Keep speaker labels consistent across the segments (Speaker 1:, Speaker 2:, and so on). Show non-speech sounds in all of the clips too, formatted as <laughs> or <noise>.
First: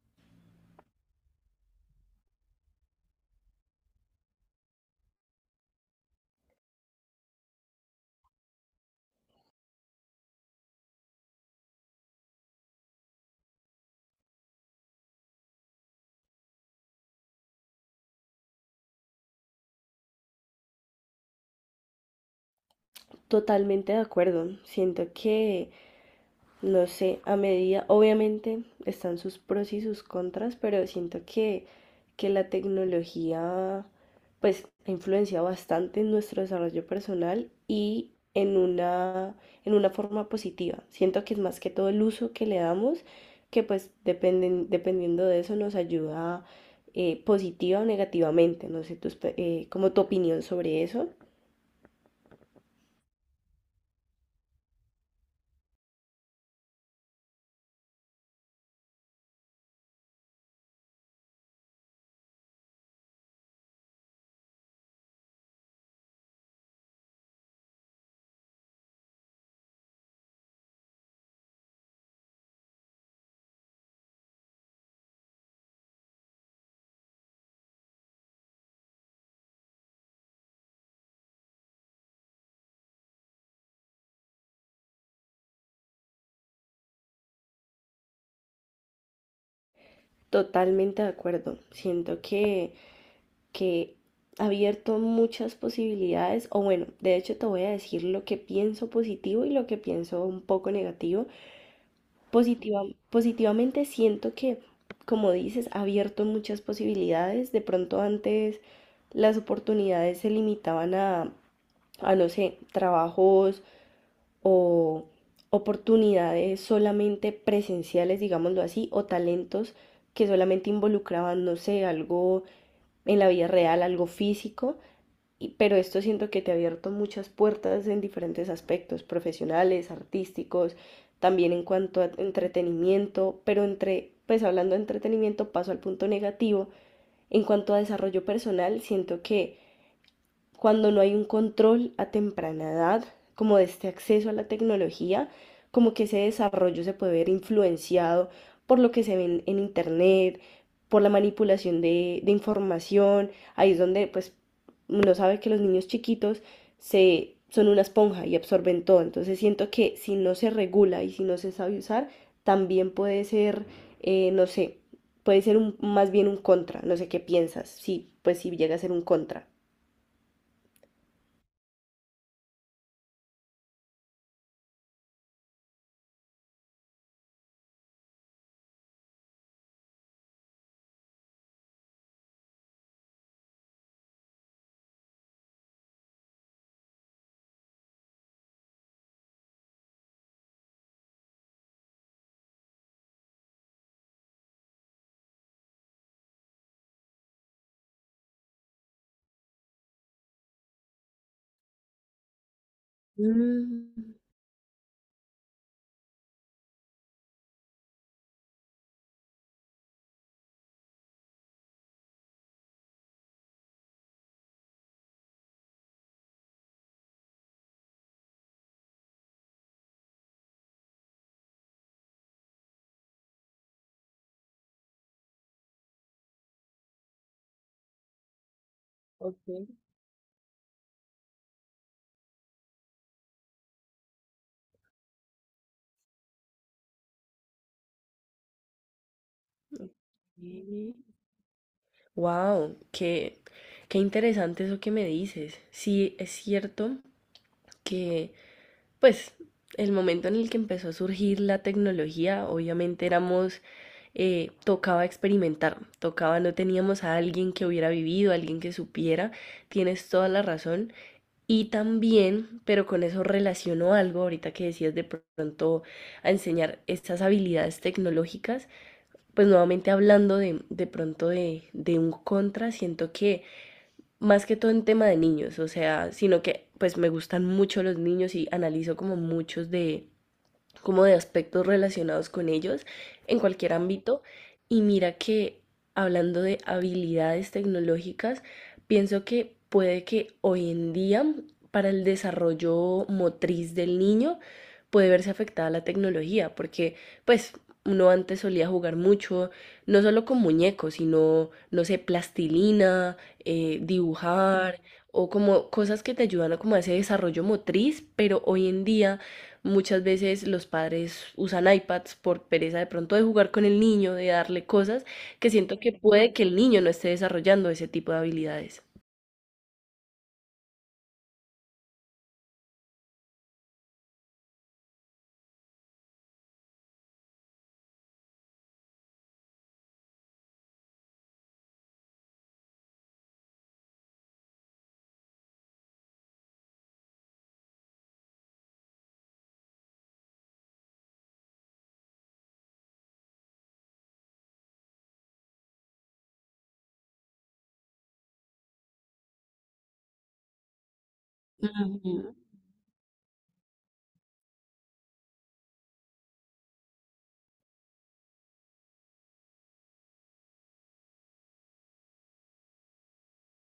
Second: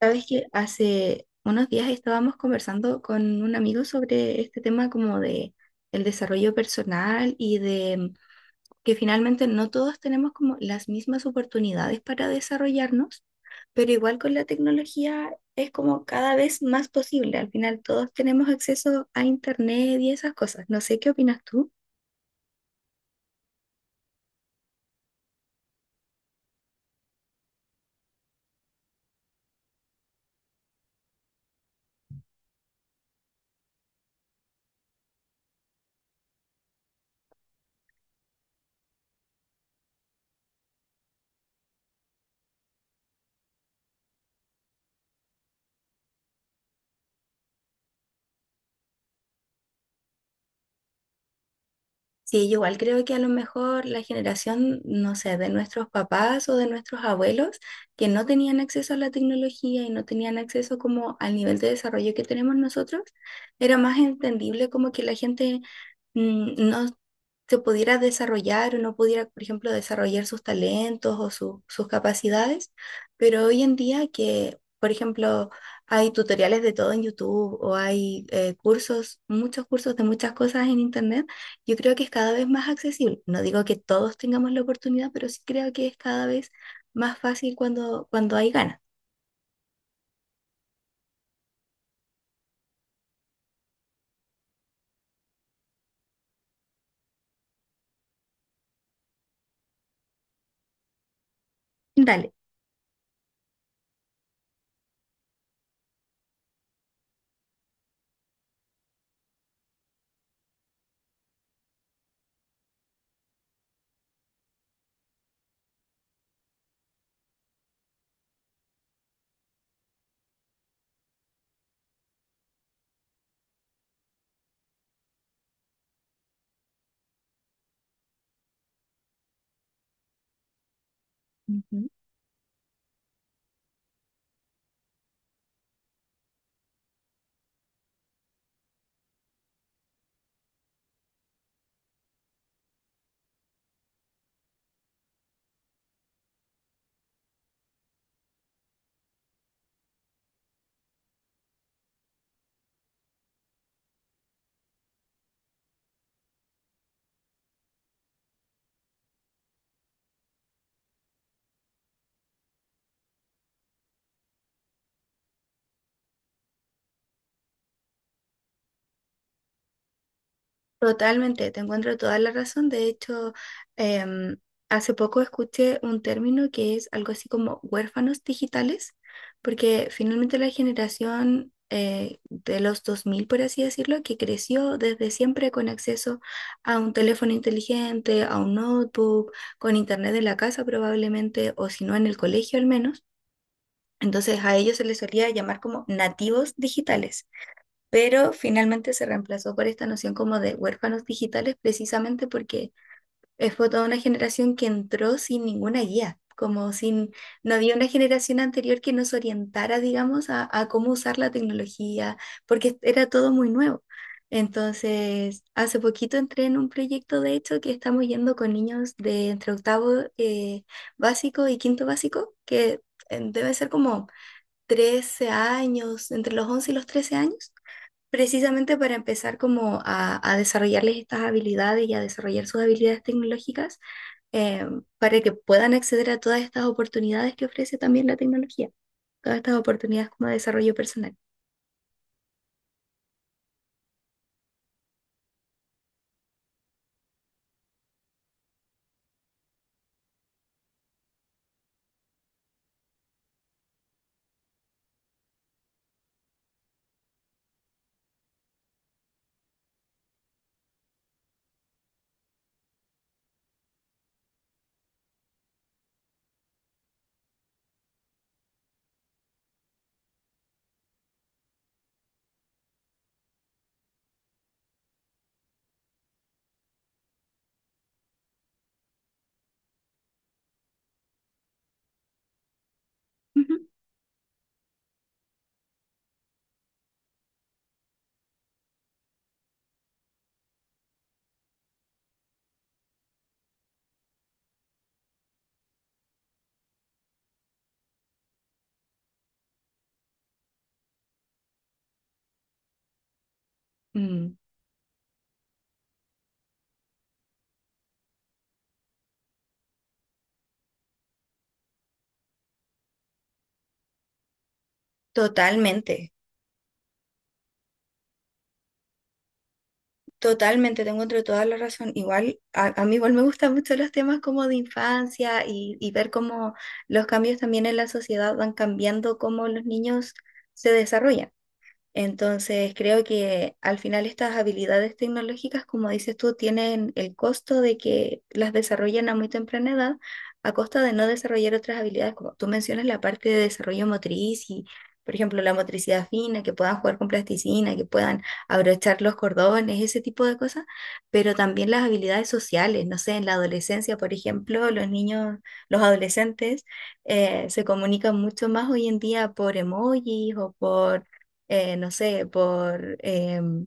Speaker 1: Sabes que hace unos días estábamos conversando con un amigo sobre este tema como de el desarrollo personal y de que finalmente no todos tenemos como las mismas oportunidades para desarrollarnos, pero igual con la tecnología es como cada vez más posible. Al final todos tenemos acceso a internet y esas cosas. No sé qué opinas tú.
Speaker 2: Totalmente de acuerdo. Siento que, no sé, a medida, obviamente están sus pros y sus contras, pero siento que la tecnología pues ha influenciado bastante en nuestro desarrollo personal y en una forma positiva. Siento que es más que todo el uso que le damos, que pues dependen, dependiendo de eso nos ayuda positiva o negativamente. No sé, como tu opinión sobre eso.
Speaker 1: Sí, yo igual creo que a lo mejor la generación, no sé, de nuestros papás o de nuestros abuelos que no tenían acceso a la tecnología y no tenían acceso como al nivel de desarrollo que tenemos nosotros, era más entendible como que la gente no se pudiera desarrollar o no pudiera, por ejemplo, desarrollar sus talentos o sus capacidades, pero hoy en día que, por ejemplo, hay tutoriales de todo en YouTube o hay cursos, muchos cursos de muchas cosas en Internet, yo creo que es cada vez más accesible. No digo que todos tengamos la oportunidad, pero sí creo que es cada vez más fácil cuando hay ganas.
Speaker 2: Totalmente de acuerdo. Siento que ha abierto muchas posibilidades, o bueno, de hecho te voy a decir lo que pienso positivo y lo que pienso un poco negativo.
Speaker 1: Dale.
Speaker 2: Positiva, positivamente siento que, como dices, ha abierto muchas posibilidades. De pronto antes las oportunidades se limitaban a no sé, trabajos o oportunidades solamente presenciales, digámoslo así, o talentos que solamente involucraban, no sé, algo en la vida real, algo físico, pero esto siento que te ha abierto muchas puertas en diferentes aspectos, profesionales, artísticos, también en cuanto a entretenimiento, pero entre, pues hablando de entretenimiento, paso al punto negativo, en cuanto a desarrollo personal, siento que cuando no hay un control a temprana edad, como de este acceso a la tecnología, como que ese desarrollo se puede ver influenciado por lo que se ve en internet, por la manipulación de información. Ahí es donde pues uno sabe que los niños chiquitos son una esponja y absorben todo. Entonces siento que si no se regula y si no se sabe usar, también puede ser, no sé, puede ser un, más bien un contra. No sé qué piensas. Sí, pues si llega a ser un contra.
Speaker 1: Totalmente, te encuentro toda la razón. De hecho, em, hace poco escuché un término que es algo así como huérfanos digitales, porque finalmente la generación de los 2000, por así decirlo, que creció desde siempre con acceso a un teléfono inteligente, a un notebook, con internet en la casa probablemente, o si no en el colegio al menos. Entonces a ellos se les solía llamar como nativos digitales pero finalmente se reemplazó por esta noción como de huérfanos digitales precisamente porque fue toda una
Speaker 2: Mm,
Speaker 1: generación que entró sin ninguna guía, como sin, no había una generación anterior que nos orientara, digamos, a cómo usar la tecnología, porque era todo muy nuevo. Entonces, hace poquito entré en un proyecto, de hecho, que estamos yendo con niños de entre octavo eh, básico y quinto básico, que debe ser como 13 años, entre los 11 y los 13 años precisamente para empezar
Speaker 2: ok.
Speaker 1: como a desarrollarles estas habilidades y a desarrollar sus habilidades tecnológicas eh, para que puedan acceder a todas estas oportunidades que ofrece también la tecnología, todas estas oportunidades como de desarrollo personal.
Speaker 2: Wow, qué, qué interesante eso que me dices. Sí, es cierto que, pues, el momento en el que empezó a surgir la tecnología, obviamente éramos, tocaba experimentar, tocaba, no teníamos a alguien que hubiera vivido, alguien que supiera, tienes toda la razón. Y también, pero con eso relaciono algo ahorita que decías de pronto a enseñar estas habilidades tecnológicas. Pues nuevamente hablando de pronto de un contra, siento que más que todo en tema de niños, o sea, sino que pues me gustan mucho los niños y analizo como muchos de, como de aspectos relacionados con ellos en
Speaker 1: Ujú.
Speaker 2: cualquier ámbito. Y mira que hablando de habilidades tecnológicas, pienso que puede que hoy en día para el desarrollo motriz del niño puede verse afectada la tecnología, porque pues uno antes solía jugar mucho, no solo con muñecos, sino, no sé, plastilina,
Speaker 1: Mm,
Speaker 2: dibujar o como cosas que te ayudan a como a ese desarrollo motriz, pero hoy en día muchas veces los padres usan iPads por pereza de pronto de jugar con el niño, de darle cosas, que siento que
Speaker 1: totalmente,
Speaker 2: puede que el niño no esté desarrollando ese tipo de habilidades.
Speaker 1: totalmente, te encuentro toda la razón. Igual, a mí igual me gustan mucho los temas como de infancia y ver cómo los cambios también en la sociedad van cambiando cómo los niños se desarrollan. Entonces, creo que al final estas habilidades tecnológicas, como dices tú, tienen el costo de que las desarrollen a muy temprana edad, a costa de no desarrollar otras habilidades, como tú mencionas la parte de desarrollo motriz y, por ejemplo, la motricidad fina, que puedan jugar con plasticina, que puedan abrochar los cordones, ese tipo de cosas, pero también las
Speaker 2: Ujú.
Speaker 1: habilidades sociales, no sé, en la adolescencia, por ejemplo, los niños, los adolescentes se comunican mucho más hoy en día por emojis o por no sé, por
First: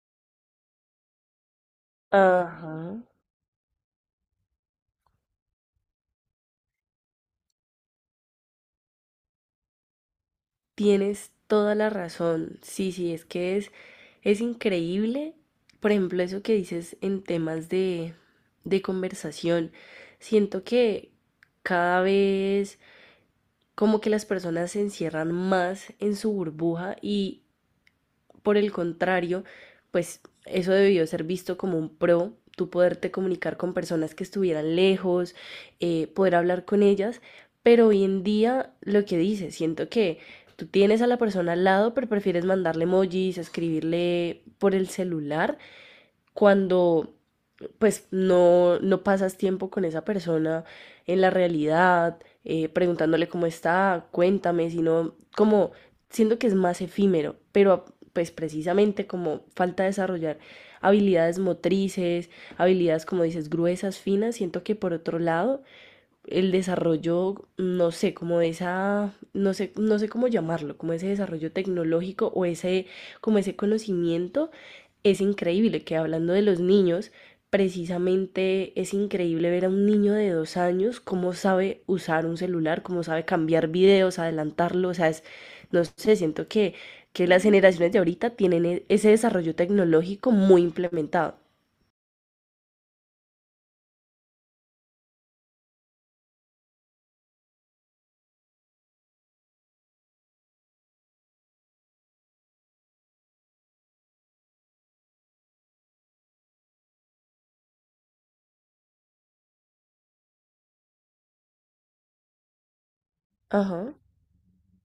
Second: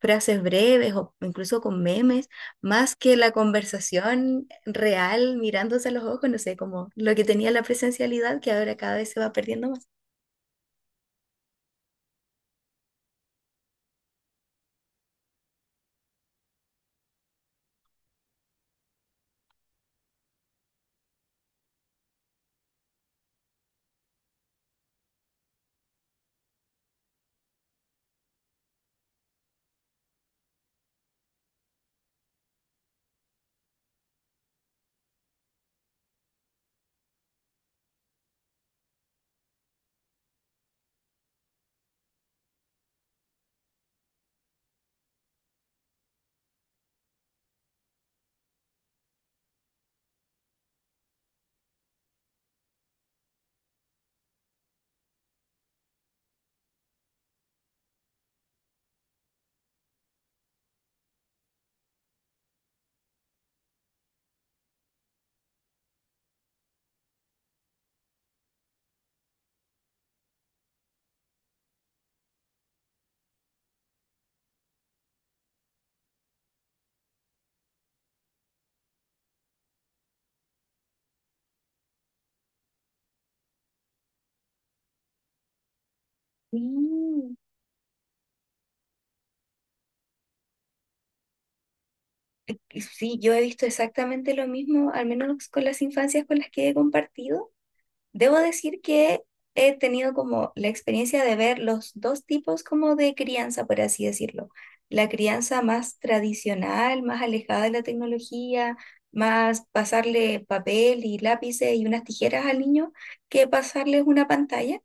Speaker 1: frases breves o incluso con memes, más
Speaker 2: Ajá,
Speaker 1: que la conversación real mirándose a los ojos, no sé, como lo que tenía la presencialidad que ahora cada vez se va perdiendo más.
Speaker 2: tienes toda la razón. Sí, sí, es que es increíble, por ejemplo, eso que dices en temas de conversación. Siento que cada vez como que las personas se encierran más en su burbuja y por el contrario, pues eso debió ser visto como un pro, tú poderte comunicar con personas que estuvieran lejos, poder hablar con ellas, pero hoy en día lo que dices, siento que tú tienes a la persona al lado, pero prefieres mandarle emojis, escribirle por el celular, cuando pues no, no pasas tiempo con esa persona en la realidad, preguntándole cómo está, cuéntame, sino como siento que es más efímero, pero pues precisamente como falta desarrollar habilidades motrices, habilidades como dices gruesas, finas, siento que por otro lado el desarrollo, no sé, como esa, no sé, no sé cómo llamarlo, como ese desarrollo tecnológico o ese, como ese conocimiento, es increíble que hablando de los niños, precisamente es increíble ver a un niño de 2 años cómo sabe usar un celular, cómo sabe cambiar videos, adelantarlo, o sea, es, no sé, siento que
Speaker 1: Mm,
Speaker 2: las generaciones de ahorita tienen ese desarrollo tecnológico muy implementado.
Speaker 1: y sí, yo he visto exactamente lo mismo, al menos con las infancias con las que he compartido. Debo decir que he tenido como la experiencia de ver los dos tipos como de crianza, por así decirlo. La crianza más tradicional, más alejada de la tecnología, más pasarle papel y lápices y unas tijeras al niño que
Speaker 2: Ajá.
Speaker 1: pasarles una pantalla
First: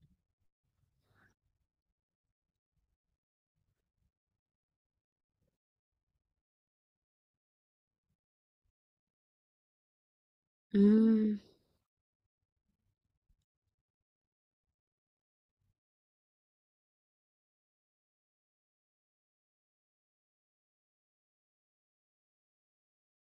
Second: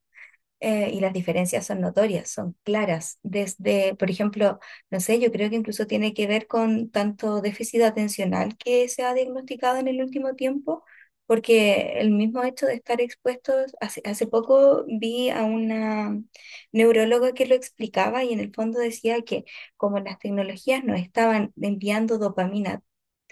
Speaker 1: eh, Y las diferencias son notorias, son claras. Desde, por ejemplo, no sé, yo creo que incluso tiene que ver con tanto déficit atencional que se ha diagnosticado en el último tiempo,
Speaker 2: Mm,
Speaker 1: porque el mismo hecho de estar expuestos, hace poco vi a una neuróloga que lo explicaba y en el fondo decía que como las tecnologías nos estaban enviando dopamina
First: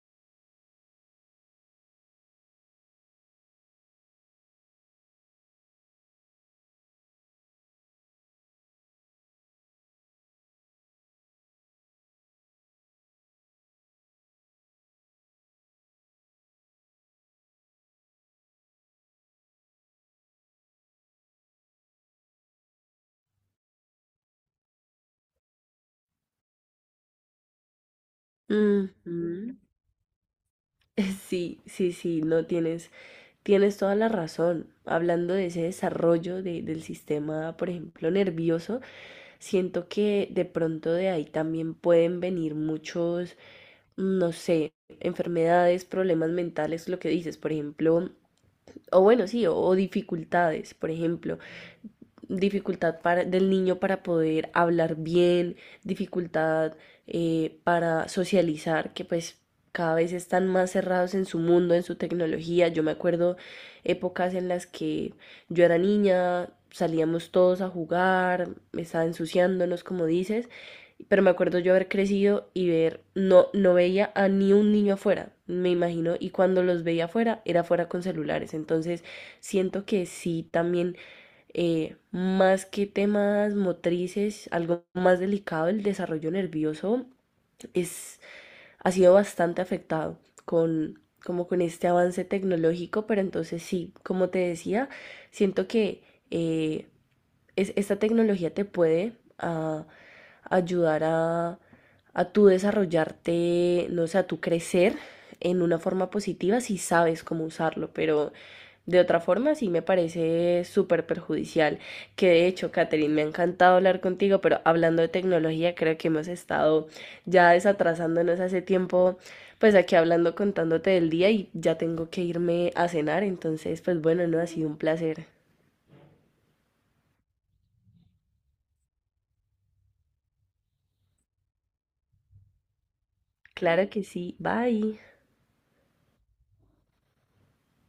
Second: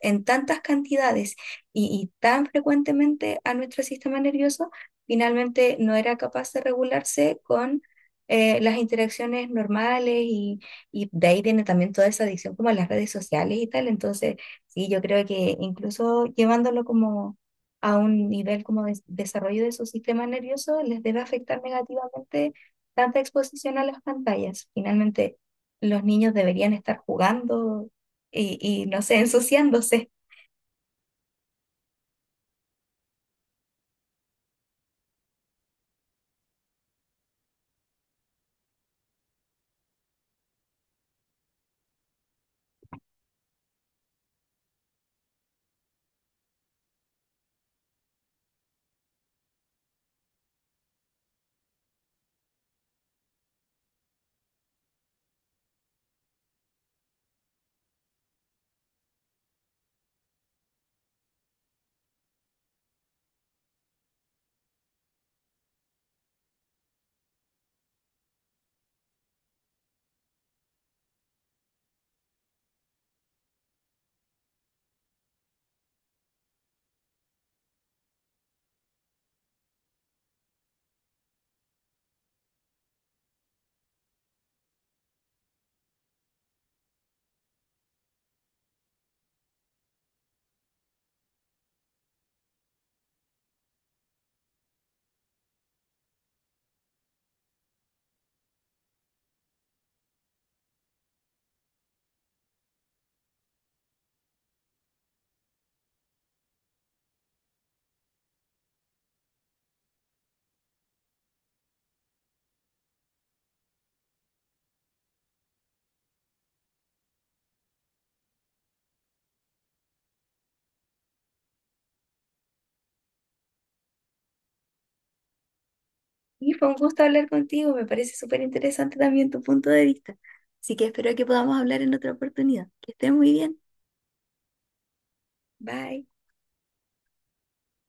Speaker 1: en tantas cantidades y tan frecuentemente a nuestro sistema nervioso, finalmente no era capaz de regularse con las interacciones normales y de ahí tiene también toda esa adicción como a las redes sociales y tal. Entonces, sí, yo creo que incluso llevándolo como a un nivel como de desarrollo de su sistema nervioso, les debe afectar negativamente tanta exposición a las pantallas. Finalmente, los niños deberían estar jugando
Speaker 2: mm,
Speaker 1: y no sé, <laughs>
Speaker 2: mm.
Speaker 1: ensuciándose.
Speaker 2: <laughs> Sí, sí, sí, no tienes, tienes toda la razón. Hablando de ese desarrollo del sistema, por ejemplo, nervioso, siento que de pronto de ahí también pueden venir muchos, no sé, enfermedades, problemas mentales, lo que dices, por ejemplo, o bueno, sí, o dificultades, por ejemplo dificultad para, del niño para poder hablar bien, dificultad para socializar, que pues cada vez están más cerrados en su mundo, en su tecnología. Yo me acuerdo épocas en las que yo era niña, salíamos todos a jugar, me estaba ensuciándonos, como dices, pero me acuerdo yo haber crecido y ver, no, no veía a ni un niño afuera, me imagino, y cuando los veía afuera, era afuera con celulares. Entonces, siento que sí también más que temas motrices, algo más delicado, el desarrollo nervioso es, ha sido bastante afectado con, como con este avance tecnológico, pero entonces sí, como te decía, siento que eh, esta tecnología te puede uh, ayudar a tú desarrollarte, no sé, a tú crecer en una forma positiva si sabes cómo usarlo, pero de otra forma sí me parece súper perjudicial. Que de hecho, Catherine, me ha encantado hablar contigo, pero hablando de tecnología creo que hemos estado ya desatrasándonos hace tiempo, pues aquí hablando, contándote del día y ya tengo que irme a cenar, entonces pues bueno, no ha sido un placer.
Speaker 1: Y fue un gusto hablar contigo, me parece súper interesante también tu punto de vista. Así que espero que podamos hablar en otra oportunidad. Que estés muy bien.
Speaker 2: Claro que sí, bye.
Speaker 1: Bye.